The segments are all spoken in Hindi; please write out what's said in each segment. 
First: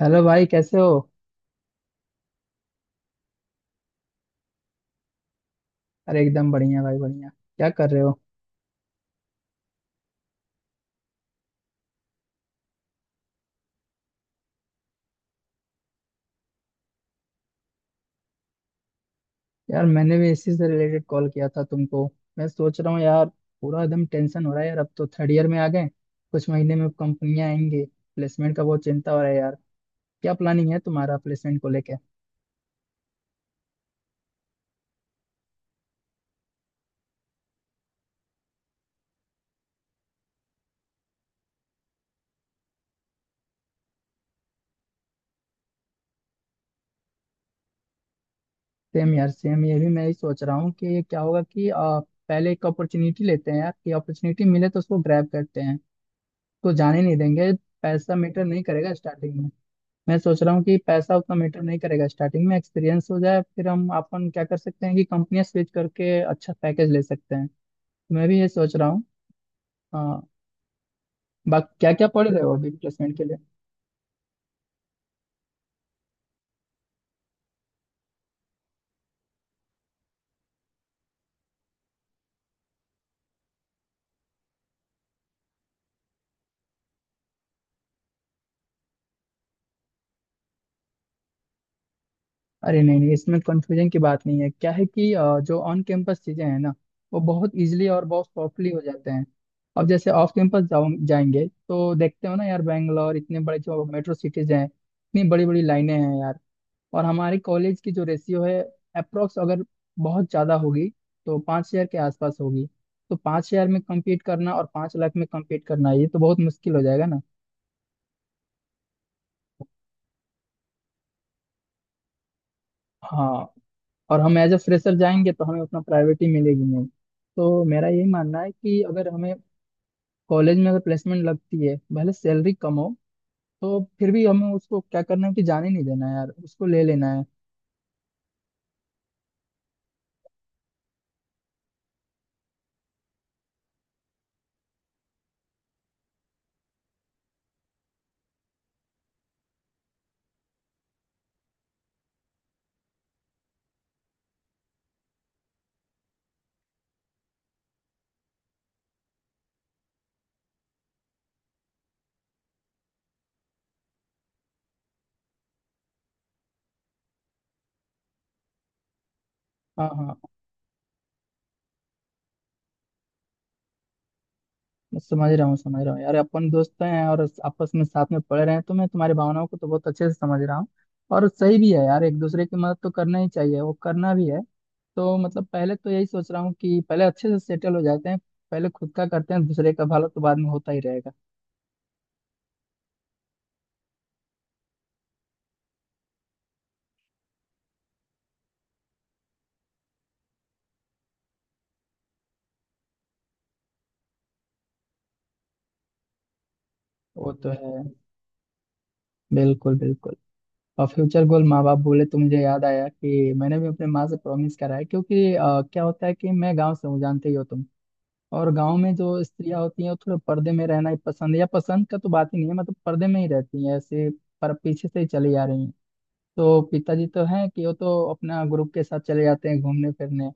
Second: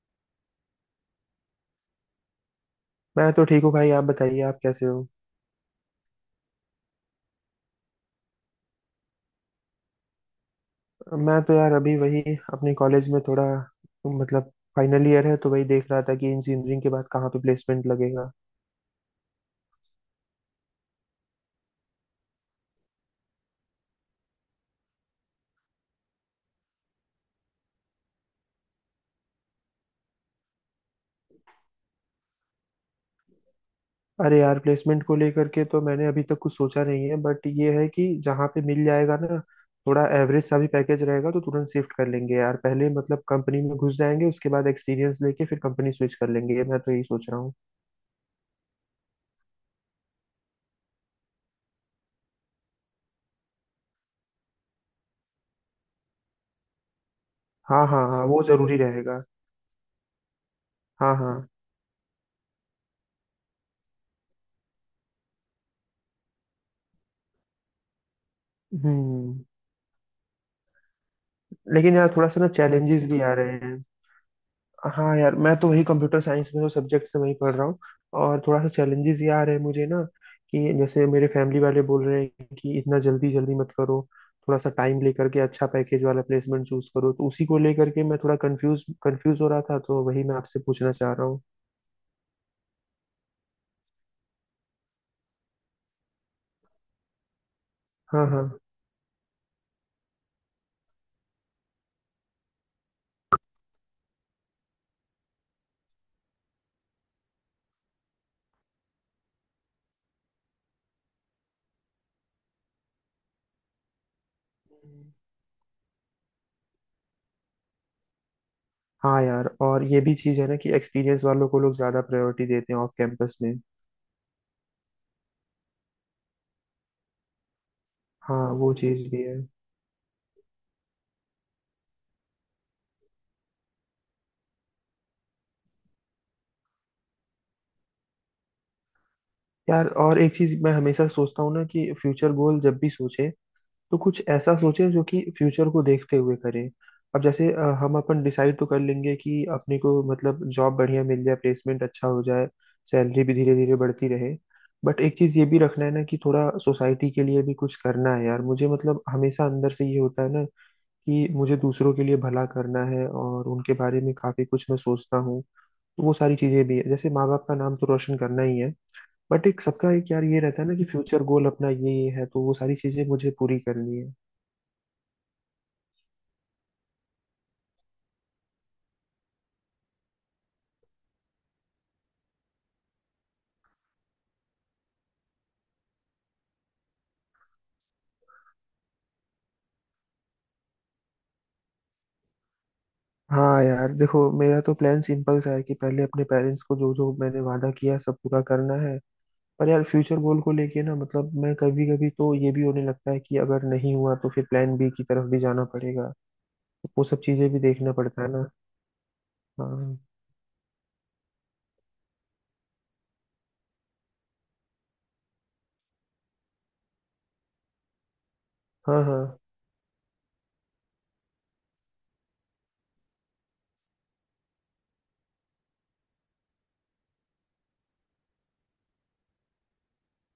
हेलो भाई, कैसे हो? मैं तो ठीक हूँ भाई। आप बताइए, आप कैसे हो। अरे एकदम बढ़िया भाई, बढ़िया। क्या कर रहे हो? मैं तो यार अभी वही अपने कॉलेज में थोड़ा, मतलब, फाइनल ईयर है तो वही देख रहा था कि इंजीनियरिंग के बाद कहाँ पे प्लेसमेंट लगेगा। यार मैंने भी इसी से रिलेटेड कॉल किया था तुमको। मैं सोच रहा हूँ यार, पूरा एकदम टेंशन हो रहा है यार। अब तो थर्ड ईयर में आ गए, कुछ महीने में कंपनियां आएंगी। प्लेसमेंट का बहुत चिंता हो रहा है यार। क्या प्लानिंग है तुम्हारा प्लेसमेंट को लेकर? अरे यार, प्लेसमेंट को लेकर के तो मैंने अभी तक कुछ सोचा नहीं है, बट ये है कि जहाँ पे मिल जाएगा ना, थोड़ा एवरेज सा भी पैकेज रहेगा तो तुरंत शिफ्ट कर लेंगे यार। पहले, मतलब, कंपनी में घुस जाएंगे, उसके बाद एक्सपीरियंस लेके फिर कंपनी स्विच कर लेंगे, मैं तो यही सोच रहा हूँ। सेम यार सेम, ये भी मैं ही सोच रहा हूँ कि क्या होगा कि पहले एक अपॉर्चुनिटी लेते हैं यार। कि अपॉर्चुनिटी मिले तो उसको ग्रैब करते हैं, तो जाने नहीं देंगे। हाँ हाँ पैसा हाँ, वो मैटर नहीं जरूरी करेगा रहेगा। स्टार्टिंग। मैं सोच रहा हूँ कि हाँ पैसा हाँ। उतना मैटर नहीं करेगा स्टार्टिंग में, एक्सपीरियंस हो जाए फिर हम अपन क्या कर सकते हैं कि कंपनियां स्विच करके अच्छा पैकेज ले सकते हैं। मैं भी ये सोच रहा हूँ। हम्म। हाँ। बाकी क्या लेकिन क्या यार, पढ़ थोड़ा सा रहे ना हो अभी चैलेंजेस प्लेसमेंट भी के आ लिए? रहे हैं। हाँ यार, मैं तो वही कंप्यूटर साइंस में जो सब्जेक्ट से वही पढ़ रहा हूँ। और थोड़ा सा चैलेंजेस ये आ रहे हैं मुझे ना, कि जैसे मेरे फैमिली वाले बोल रहे हैं कि इतना जल्दी जल्दी मत करो, थोड़ा सा टाइम लेकर के अच्छा पैकेज वाला प्लेसमेंट चूज करो। तो उसी को लेकर के मैं थोड़ा कंफ्यूज कंफ्यूज हो रहा था, तो वही मैं आपसे पूछना चाह रहा हूँ। अरे नहीं नहीं, इसमें कंफ्यूजन की बात नहीं है। क्या है कि जो ऑन कैंपस चीजें हैं ना, वो बहुत इजिली और बहुत हाँ हाँ। सॉफ्टली हो जाते हैं। अब जैसे ऑफ कैंपस जाओ जाएंगे तो देखते हो ना यार, बैंगलोर इतने बड़े जो मेट्रो सिटीज हैं, इतनी बड़ी बड़ी लाइनें हैं यार। और हमारे कॉलेज की जो रेशियो है, अप्रोक्स अगर बहुत ज़्यादा होगी तो 5,000 के आसपास होगी। तो पाँच हज़ार में compete करना और 5 लाख में compete करना, ये तो बहुत मुश्किल हो जाएगा ना। हाँ यार, और ये भी चीज़ है ना कि एक्सपीरियंस वालों को लोग ज़्यादा प्रायोरिटी देते हैं ऑफ कैंपस हाँ। में। और हम एज अ फ्रेशर जाएंगे तो हमें उतना प्रायोरिटी मिलेगी नहीं। तो मेरा यही मानना है हाँ, वो कि चीज़ अगर भी हमें है। कॉलेज में अगर प्लेसमेंट लगती है भले सैलरी कम हो, तो फिर भी हमें उसको क्या करना है कि जाने नहीं देना है यार, उसको ले लेना है। यार, और एक चीज़ मैं हमेशा सोचता हूँ ना कि फ्यूचर गोल जब भी सोचे तो कुछ ऐसा सोचे जो कि फ्यूचर को देखते हुए करें। अब जैसे हम अपन डिसाइड तो कर लेंगे कि अपने को, मतलब, जॉब बढ़िया मिल जाए, प्लेसमेंट अच्छा हो जाए, सैलरी भी धीरे धीरे बढ़ती रहे। बट एक चीज़ ये भी रखना है ना कि थोड़ा सोसाइटी के लिए भी कुछ करना है यार मुझे, मतलब हमेशा अंदर से ये होता है ना कि मुझे दूसरों के लिए भला करना है, और उनके बारे में काफ़ी कुछ मैं सोचता हूँ। तो वो सारी चीज़ें भी है, जैसे माँ बाप का नाम तो रोशन करना ही है। बट एक हाँ सबका एक हाँ। यार ये रहता है ना कि फ्यूचर गोल अपना ये है, तो वो सारी चीज़ें मुझे पूरी करनी है। मैं समझ रहा हूँ, समझ रहा हूँ यार। अपन दोस्त तो हैं और आपस में साथ में पढ़ रहे हैं, तो मैं तुम्हारी भावनाओं को तो बहुत अच्छे से समझ रहा हूँ। और सही भी है यार, एक दूसरे की मदद तो करना ही चाहिए, वो करना भी है। तो मतलब पहले तो यही सोच रहा हूँ कि पहले अच्छे से सेटल हो जाते हैं। पहले खुद का करते हैं, दूसरे का भला तो बाद में होता ही रहेगा। हाँ यार देखो, मेरा तो प्लान सिंपल सा है कि पहले अपने पेरेंट्स को जो जो मैंने वादा किया है, सब पूरा करना है। पर यार, फ्यूचर गोल को लेके ना, मतलब मैं, कभी कभी तो ये भी होने लगता है कि अगर नहीं हुआ तो फिर प्लान बी की तरफ भी जाना पड़ेगा, तो वो सब वो चीजें तो भी है, देखना पड़ता है ना। बिल्कुल हाँ। बिल्कुल। और फ्यूचर गोल माँ बाप बोले तो मुझे याद आया कि मैंने भी अपने माँ से प्रॉमिस करा है, क्योंकि क्या होता है कि मैं गाँव से हूँ, जानते ही हो तुम। और गांव में हाँ हाँ। जो स्त्रियां होती हैं वो थोड़े पर्दे में रहना ही पसंद है, या पसंद का तो बात ही नहीं है, मतलब पर्दे में ही रहती हैं ऐसे। पर पीछे से ही चली जा रही हैं। तो पिताजी तो हैं कि वो तो अपना ग्रुप के साथ चले जाते हैं घूमने फिरने।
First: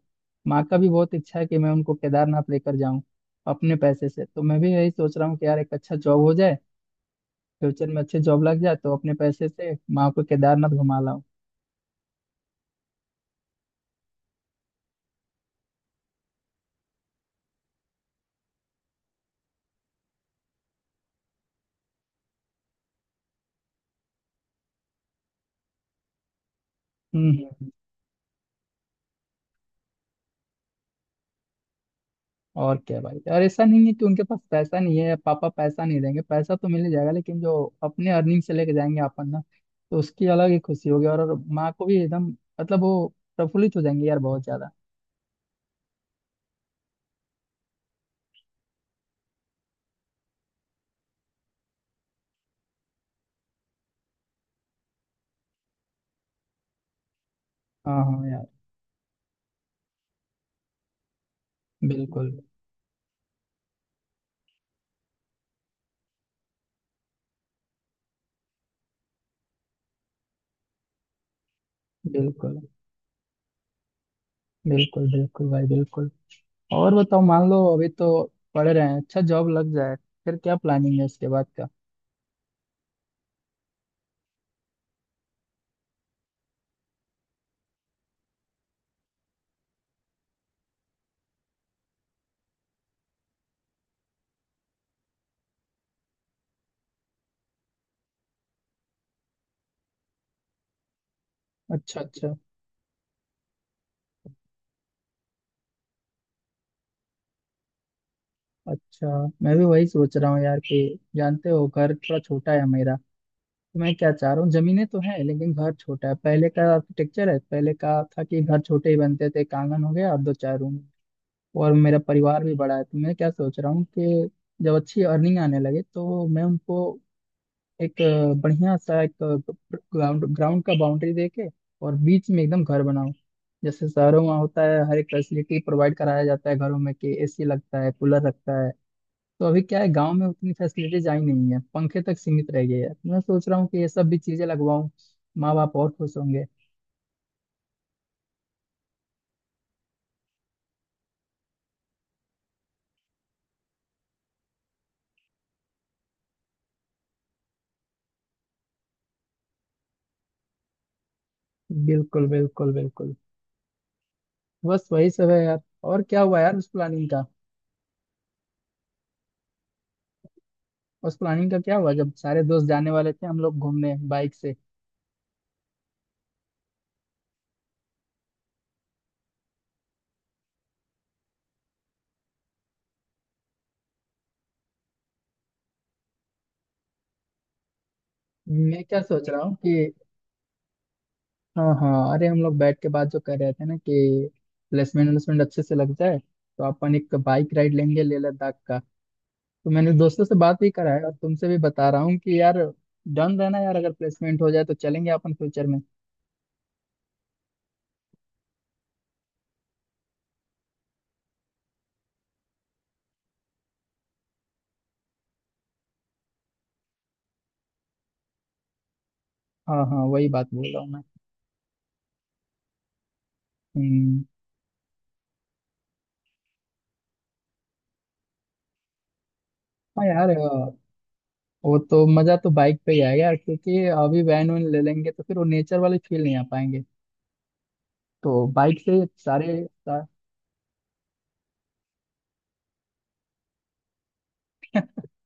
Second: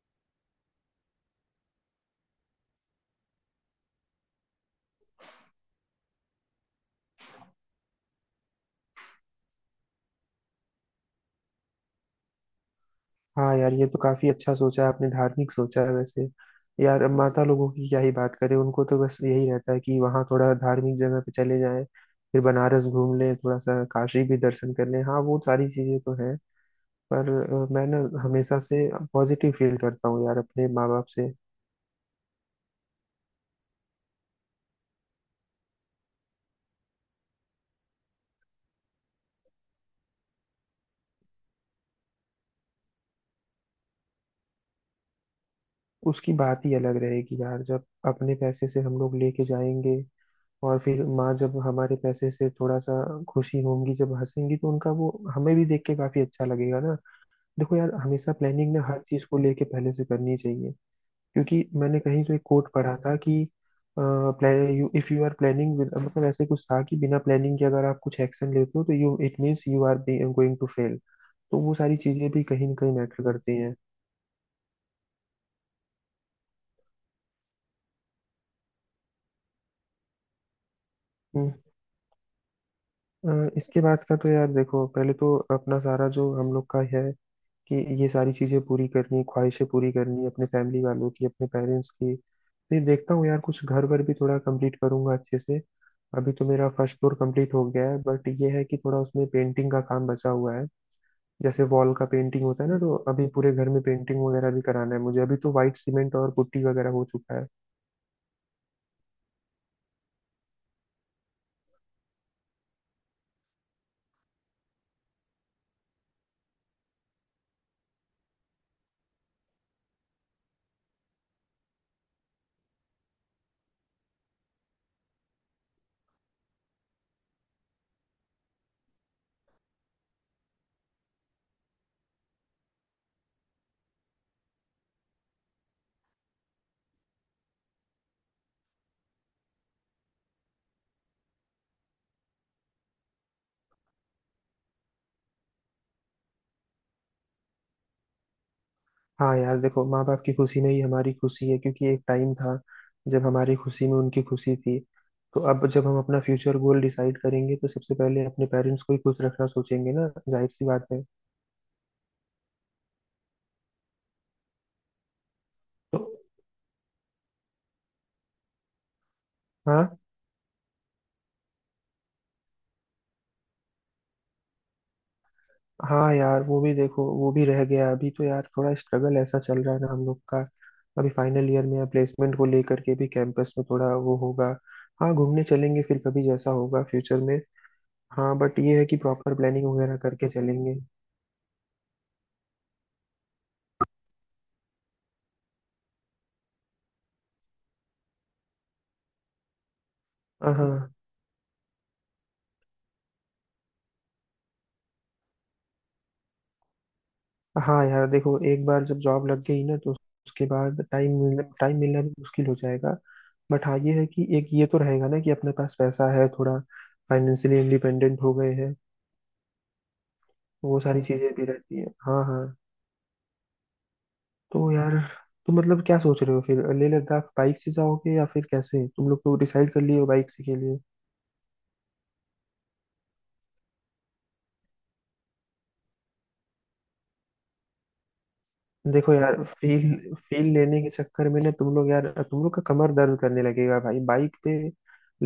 माँ का भी बहुत इच्छा है कि मैं उनको केदारनाथ लेकर जाऊं अपने पैसे से। तो मैं भी यही सोच रहा हूँ कि यार एक अच्छा जॉब हो जाए, फ्यूचर में अच्छी जॉब लग जाए तो अपने पैसे से माँ को केदारनाथ घुमा लाऊं। हाँ यार, ये तो काफी अच्छा सोचा है आपने, धार्मिक सोचा है वैसे। यार, अब माता लोगों की क्या ही बात करें, उनको तो बस यही रहता है कि वहाँ थोड़ा धार्मिक जगह पे चले जाएं, फिर बनारस घूम लें, थोड़ा सा काशी भी दर्शन कर लें। हाँ, वो सारी चीजें तो है। पर हम्म। मैं ना हमेशा से पॉजिटिव फील करता हूँ यार अपने माँ बाप से। और क्या भाई। और ऐसा नहीं है कि उनके पास पैसा नहीं है, पापा पैसा नहीं देंगे, पैसा तो मिल ही जाएगा। लेकिन जो अपने अर्निंग से लेके जाएंगे अपन ना, तो उसकी अलग ही खुशी होगी। और माँ को भी एकदम, मतलब वो प्रफुल्लित हो जाएंगे यार, बहुत ज्यादा। उसकी बात ही अलग रहेगी यार, जब अपने पैसे से हम लोग लेके जाएंगे, और फिर माँ जब हमारे पैसे से थोड़ा सा खुशी होंगी, जब हंसेंगी, तो उनका वो हमें भी देख के काफी अच्छा लगेगा ना। देखो यार, हाँ हाँ हमेशा यार। प्लानिंग ना हर चीज को लेके पहले से करनी चाहिए, क्योंकि मैंने कहीं बिल्कुल तो एक कोट पढ़ा था कि इफ यू आर प्लानिंग, मतलब ऐसे कुछ था कि बिना प्लानिंग के अगर आप कुछ एक्शन लेते हो तो you, it means you are going to fail. तो वो सारी चीजें भी बिल्कुल। कहीं ना कहीं मैटर करती हैं। बिल्कुल बिल्कुल भाई, बिल्कुल। और बताओ, मान लो अभी तो पढ़ रहे हैं, अच्छा जॉब लग जाए, फिर क्या प्लानिंग है इसके बाद हम्म। का? इसके बाद का तो यार देखो, पहले तो अपना सारा जो हम लोग का है, कि ये सारी चीजें पूरी करनी, ख्वाहिशें पूरी करनी अपने फैमिली वालों की, अपने पेरेंट्स की। फिर देखता हूँ यार, कुछ घर वर भी थोड़ा कंप्लीट करूंगा अच्छे से। अभी तो मेरा फर्स्ट फ्लोर कंप्लीट हो गया है, बट ये है कि थोड़ा उसमें पेंटिंग का काम बचा हुआ है। जैसे वॉल अच्छा का अच्छा। पेंटिंग होता है ना, तो अभी पूरे घर में पेंटिंग वगैरह भी कराना है मुझे। अभी तो वाइट सीमेंट और पुट्टी वगैरह हो चुका है। अच्छा। मैं भी वही सोच रहा हूँ यार कि जानते हो घर थोड़ा छोटा है मेरा। तो मैं क्या चाह रहा हूँ, जमीनें तो हैं लेकिन घर छोटा है, पहले का आर्किटेक्चर है, पहले का था कि घर छोटे ही बनते थे, एक आंगन हो गया और दो चार रूम। और मेरा परिवार भी बड़ा है। तो मैं क्या सोच रहा हूँ कि जब अच्छी अर्निंग आने लगे तो मैं उनको एक बढ़िया सा एक ग्राउंड ग्राउंड का बाउंड्री दे के और बीच में एकदम घर बनाऊं। जैसे शहरों में होता है, हर एक फैसिलिटी प्रोवाइड कराया जाता है घरों में, कि एसी लगता है, कूलर लगता है। तो अभी क्या है, गांव में उतनी फैसिलिटीज आई नहीं है, पंखे तक सीमित रह गए हैं। मैं सोच रहा हूँ कि ये सब भी चीजें लगवाऊं, माँ बाप और खुश होंगे। हाँ यार देखो, माँ बाप की खुशी में ही हमारी खुशी है, क्योंकि एक टाइम था जब हमारी खुशी में उनकी खुशी थी। तो अब जब हम अपना फ्यूचर गोल डिसाइड करेंगे, तो सबसे पहले अपने पेरेंट्स को ही खुश रखना सोचेंगे ना, जाहिर सी बात है। बिल्कुल बिल्कुल बिल्कुल। बस वही सब है यार। तो और क्या हुआ यार उस प्लानिंग का? हाँ। उस प्लानिंग का क्या हुआ जब सारे दोस्त जाने वाले थे, हम लोग घूमने बाइक से? हाँ यार, वो भी देखो, वो भी रह गया। अभी तो यार थोड़ा स्ट्रगल ऐसा चल रहा है ना हम लोग का, अभी फाइनल ईयर में प्लेसमेंट को लेकर के भी कैंपस में थोड़ा वो होगा। हाँ, घूमने चलेंगे फिर कभी, जैसा होगा फ्यूचर में। हाँ, बट ये मैं है कि क्या सोच प्रॉपर रहा हूँ प्लानिंग कि वगैरह करके चलेंगे। हाँ हाँ, अरे हम लोग बैठ के बात जो कर रहे थे ना कि प्लेसमेंट व्लेसमेंट अच्छे से लग जाए, तो अपन एक बाइक राइड लेंगे लेह लद्दाख का। तो मैंने दोस्तों से बात भी हाँ। करा है और तुमसे भी बता रहा हूँ कि यार डन रहना यार, अगर प्लेसमेंट हो जाए तो चलेंगे अपन फ्यूचर में। हाँ यार देखो, एक बार जब जॉब लग गई ना, तो उसके बाद टाइम मिलना भी मुश्किल हो जाएगा। बट हाँ, ये है कि एक ये तो रहेगा ना कि अपने पास पैसा है थोड़ा, फाइनेंशियली इंडिपेंडेंट हो गए हैं। हाँ हाँ, वही बात बोल वो रहा हूँ सारी मैं। चीजें भी रहती हैं। हाँ हाँ। हम्म। तो यार, तुम मतलब क्या सोच रहे हो फिर? लेह लद्दाख बाइक से जाओगे या फिर कैसे? तुम लोग तो डिसाइड कर लिए हाँ हो यार, बाइक से के लिए। वो तो मजा तो बाइक पे ही आएगा यार, क्योंकि अभी वैन वैन ले लेंगे तो फिर वो नेचर वाली फील नहीं आ पाएंगे। तो बाइक से देखो यार, फील फील लेने के चक्कर में ना, तुम लोग का कमर दर्द करने लगेगा भाई बाइक पे।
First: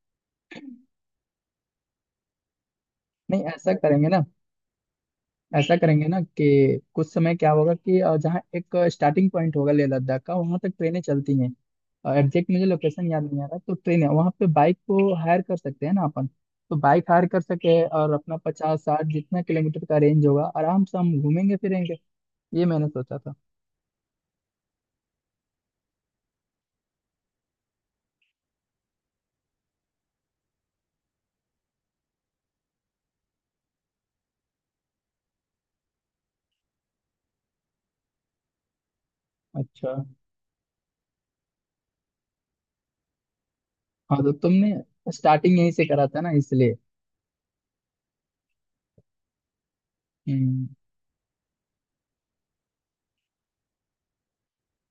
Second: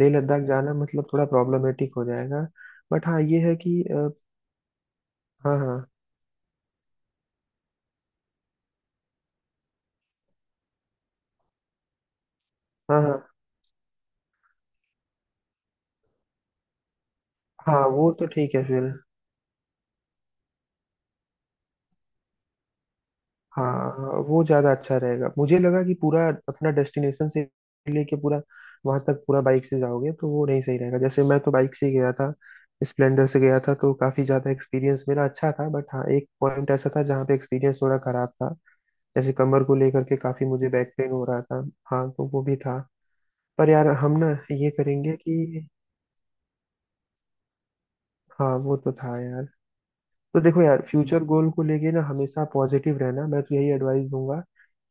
लेह लद्दाख जाना मतलब थोड़ा प्रॉब्लमेटिक हो जाएगा। बट हाँ, ये नहीं, है ऐसा कि करेंगे ना, हाँ ऐसा हाँ। करेंगे ना कि कुछ समय क्या होगा कि जहाँ एक स्टार्टिंग पॉइंट होगा लेह लद्दाख का, वहाँ तक ट्रेनें चलती हैं। एग्जैक्ट मुझे हाँ लोकेशन याद हाँ नहीं आ रहा, तो ट्रेन है वहाँ पे बाइक को हायर कर सकते हैं ना अपन। तो बाइक हायर कर हाँ, सके वो और तो अपना ठीक है पचास फिर। साठ जितना किलोमीटर का रेंज होगा, आराम से हम घूमेंगे फिरेंगे। ये मैंने सोचा था। हाँ। हाँ, वो ज़्यादा अच्छा रहेगा। मुझे लगा कि पूरा अपना डेस्टिनेशन से लेके पूरा वहाँ तक पूरा बाइक से जाओगे तो वो नहीं सही रहेगा। जैसे मैं तो बाइक से ही गया था, स्प्लेंडर से गया था, तो काफ़ी ज़्यादा एक्सपीरियंस मेरा अच्छा था। बट हाँ, एक पॉइंट ऐसा था जहाँ पे एक्सपीरियंस थोड़ा खराब था, जैसे कमर को अच्छा। लेकर के काफी मुझे बैक पेन हो रहा था। हाँ, तो वो भी था। पर यार, हाँ हम ना तो ये तुमने करेंगे स्टार्टिंग कि, यहीं से करा था ना, इसलिए। हाँ, वो तो था यार। तो देखो हम्म। यार, फ्यूचर गोल को लेके ना हमेशा पॉजिटिव रहना, मैं तो यही एडवाइस दूंगा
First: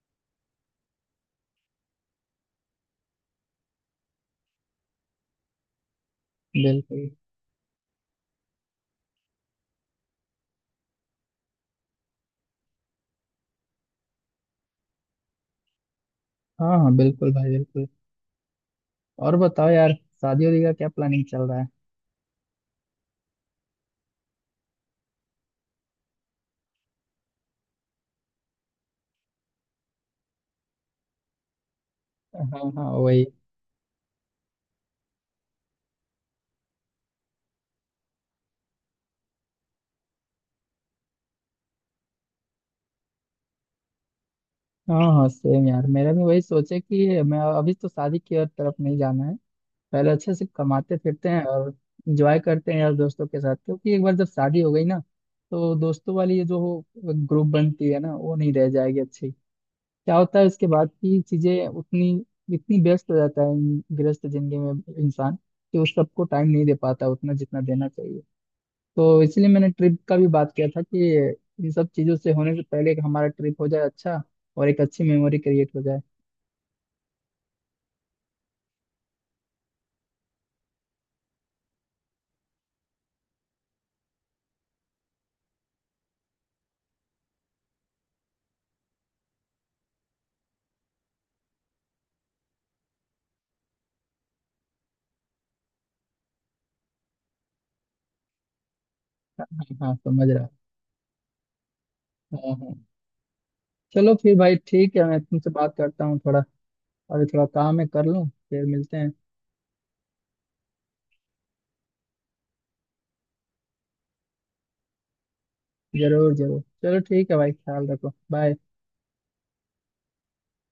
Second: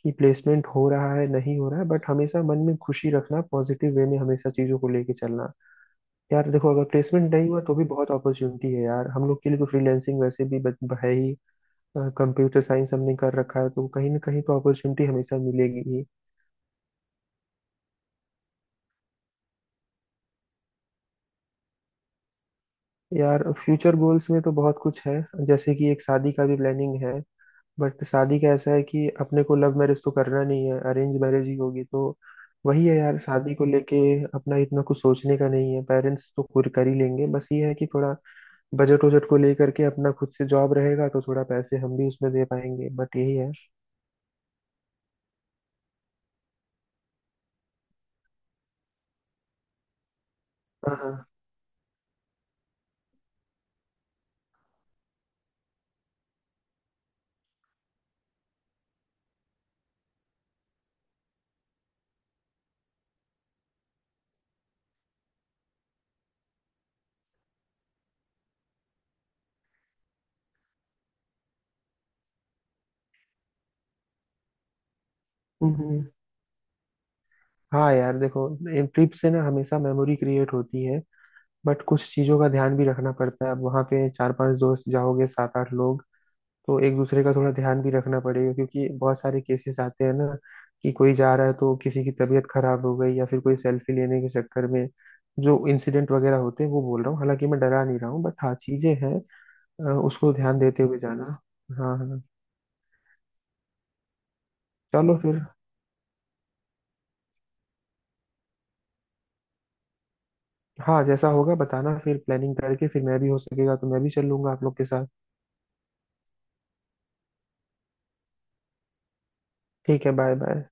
कि प्लेसमेंट हो रहा है नहीं हो रहा है, बट हमेशा मन में खुशी रखना, पॉजिटिव वे में हमेशा चीजों को लेके चलना। यार देखो, अगर बिल्कुल। प्लेसमेंट नहीं हुआ तो भी बहुत अपॉर्चुनिटी है यार हम लोग के लिए, तो फ्रीलैंसिंग वैसे भी है ही। कंप्यूटर साइंस हमने कर रखा है, तो कहीं ना कहीं तो अपॉर्चुनिटी हमेशा मिलेगी ही। हाँ हाँ बिल्कुल भाई, बिल्कुल। और बताओ यार, शादी वादी का क्या प्लानिंग चल रहा है? यार, फ्यूचर गोल्स में तो बहुत कुछ है, जैसे कि एक शादी का भी प्लानिंग है। बट शादी का ऐसा है कि अपने को लव मैरिज तो करना नहीं है, अरेंज मैरिज ही होगी, तो हाँ वही हाँ है यार। वही। शादी को लेके अपना इतना कुछ सोचने का नहीं है, पेरेंट्स तो खुद कर ही लेंगे। बस ये है कि थोड़ा बजट वजट को लेकर के, अपना खुद से जॉब रहेगा तो थोड़ा पैसे हम भी उसमें दे पाएंगे, बट यही है। हाँ हाँ सेम यार, मेरा भी वही सोचे कि मैं अभी तो शादी की और तरफ नहीं जाना है। पहले अच्छे से हाँ कमाते हाँ। फिरते हैं और इंजॉय करते हैं यार दोस्तों के साथ। क्योंकि एक बार जब शादी हो गई ना, तो दोस्तों वाली ये जो ग्रुप बनती है ना, वो नहीं रह जाएगी अच्छी। क्या होता है उसके बाद की चीजें उतनी, इतनी व्यस्त हो जाता है गृहस्थ जिंदगी में इंसान कि उस सबको टाइम नहीं दे पाता उतना जितना देना चाहिए। तो इसलिए मैंने ट्रिप का भी बात किया था कि इन सब चीजों से होने से पहले कि हमारा ट्रिप हो जाए अच्छा, और एक अच्छी मेमोरी क्रिएट हो जाए। हम्म। हाँ यार देखो, ट्रिप से ना हमेशा मेमोरी क्रिएट होती है, बट कुछ चीज़ों का ध्यान भी रखना पड़ता है। अब वहाँ पे चार पांच दोस्त जाओगे, सात आठ लोग, तो एक दूसरे का थोड़ा ध्यान भी रखना पड़ेगा, क्योंकि बहुत सारे केसेस आते हैं ना कि कोई जा रहा है तो किसी की तबीयत खराब हो गई, या फिर कोई सेल्फी लेने के चक्कर में जो इंसिडेंट वगैरह होते हैं, वो बोल रहा हूँ। हालांकि मैं डरा नहीं रहा हूँ, बट हाँ, चीजें हैं। हाँ हाँ समझ उसको रहा। ध्यान देते हुए जाना। हाँ हाँ। हाँ हाँ। चलो फिर भाई ठीक है, चलो मैं फिर। तुमसे बात करता हूँ थोड़ा। अभी थोड़ा काम है, कर लूँ फिर मिलते हैं। हाँ, जैसा होगा बताना, फिर प्लानिंग करके फिर, मैं भी हो सकेगा तो मैं भी चल लूंगा आप लोग के साथ। जरूर जरूर, चलो ठीक है भाई, ख्याल रखो, बाय। ठीक है, बाय बाय।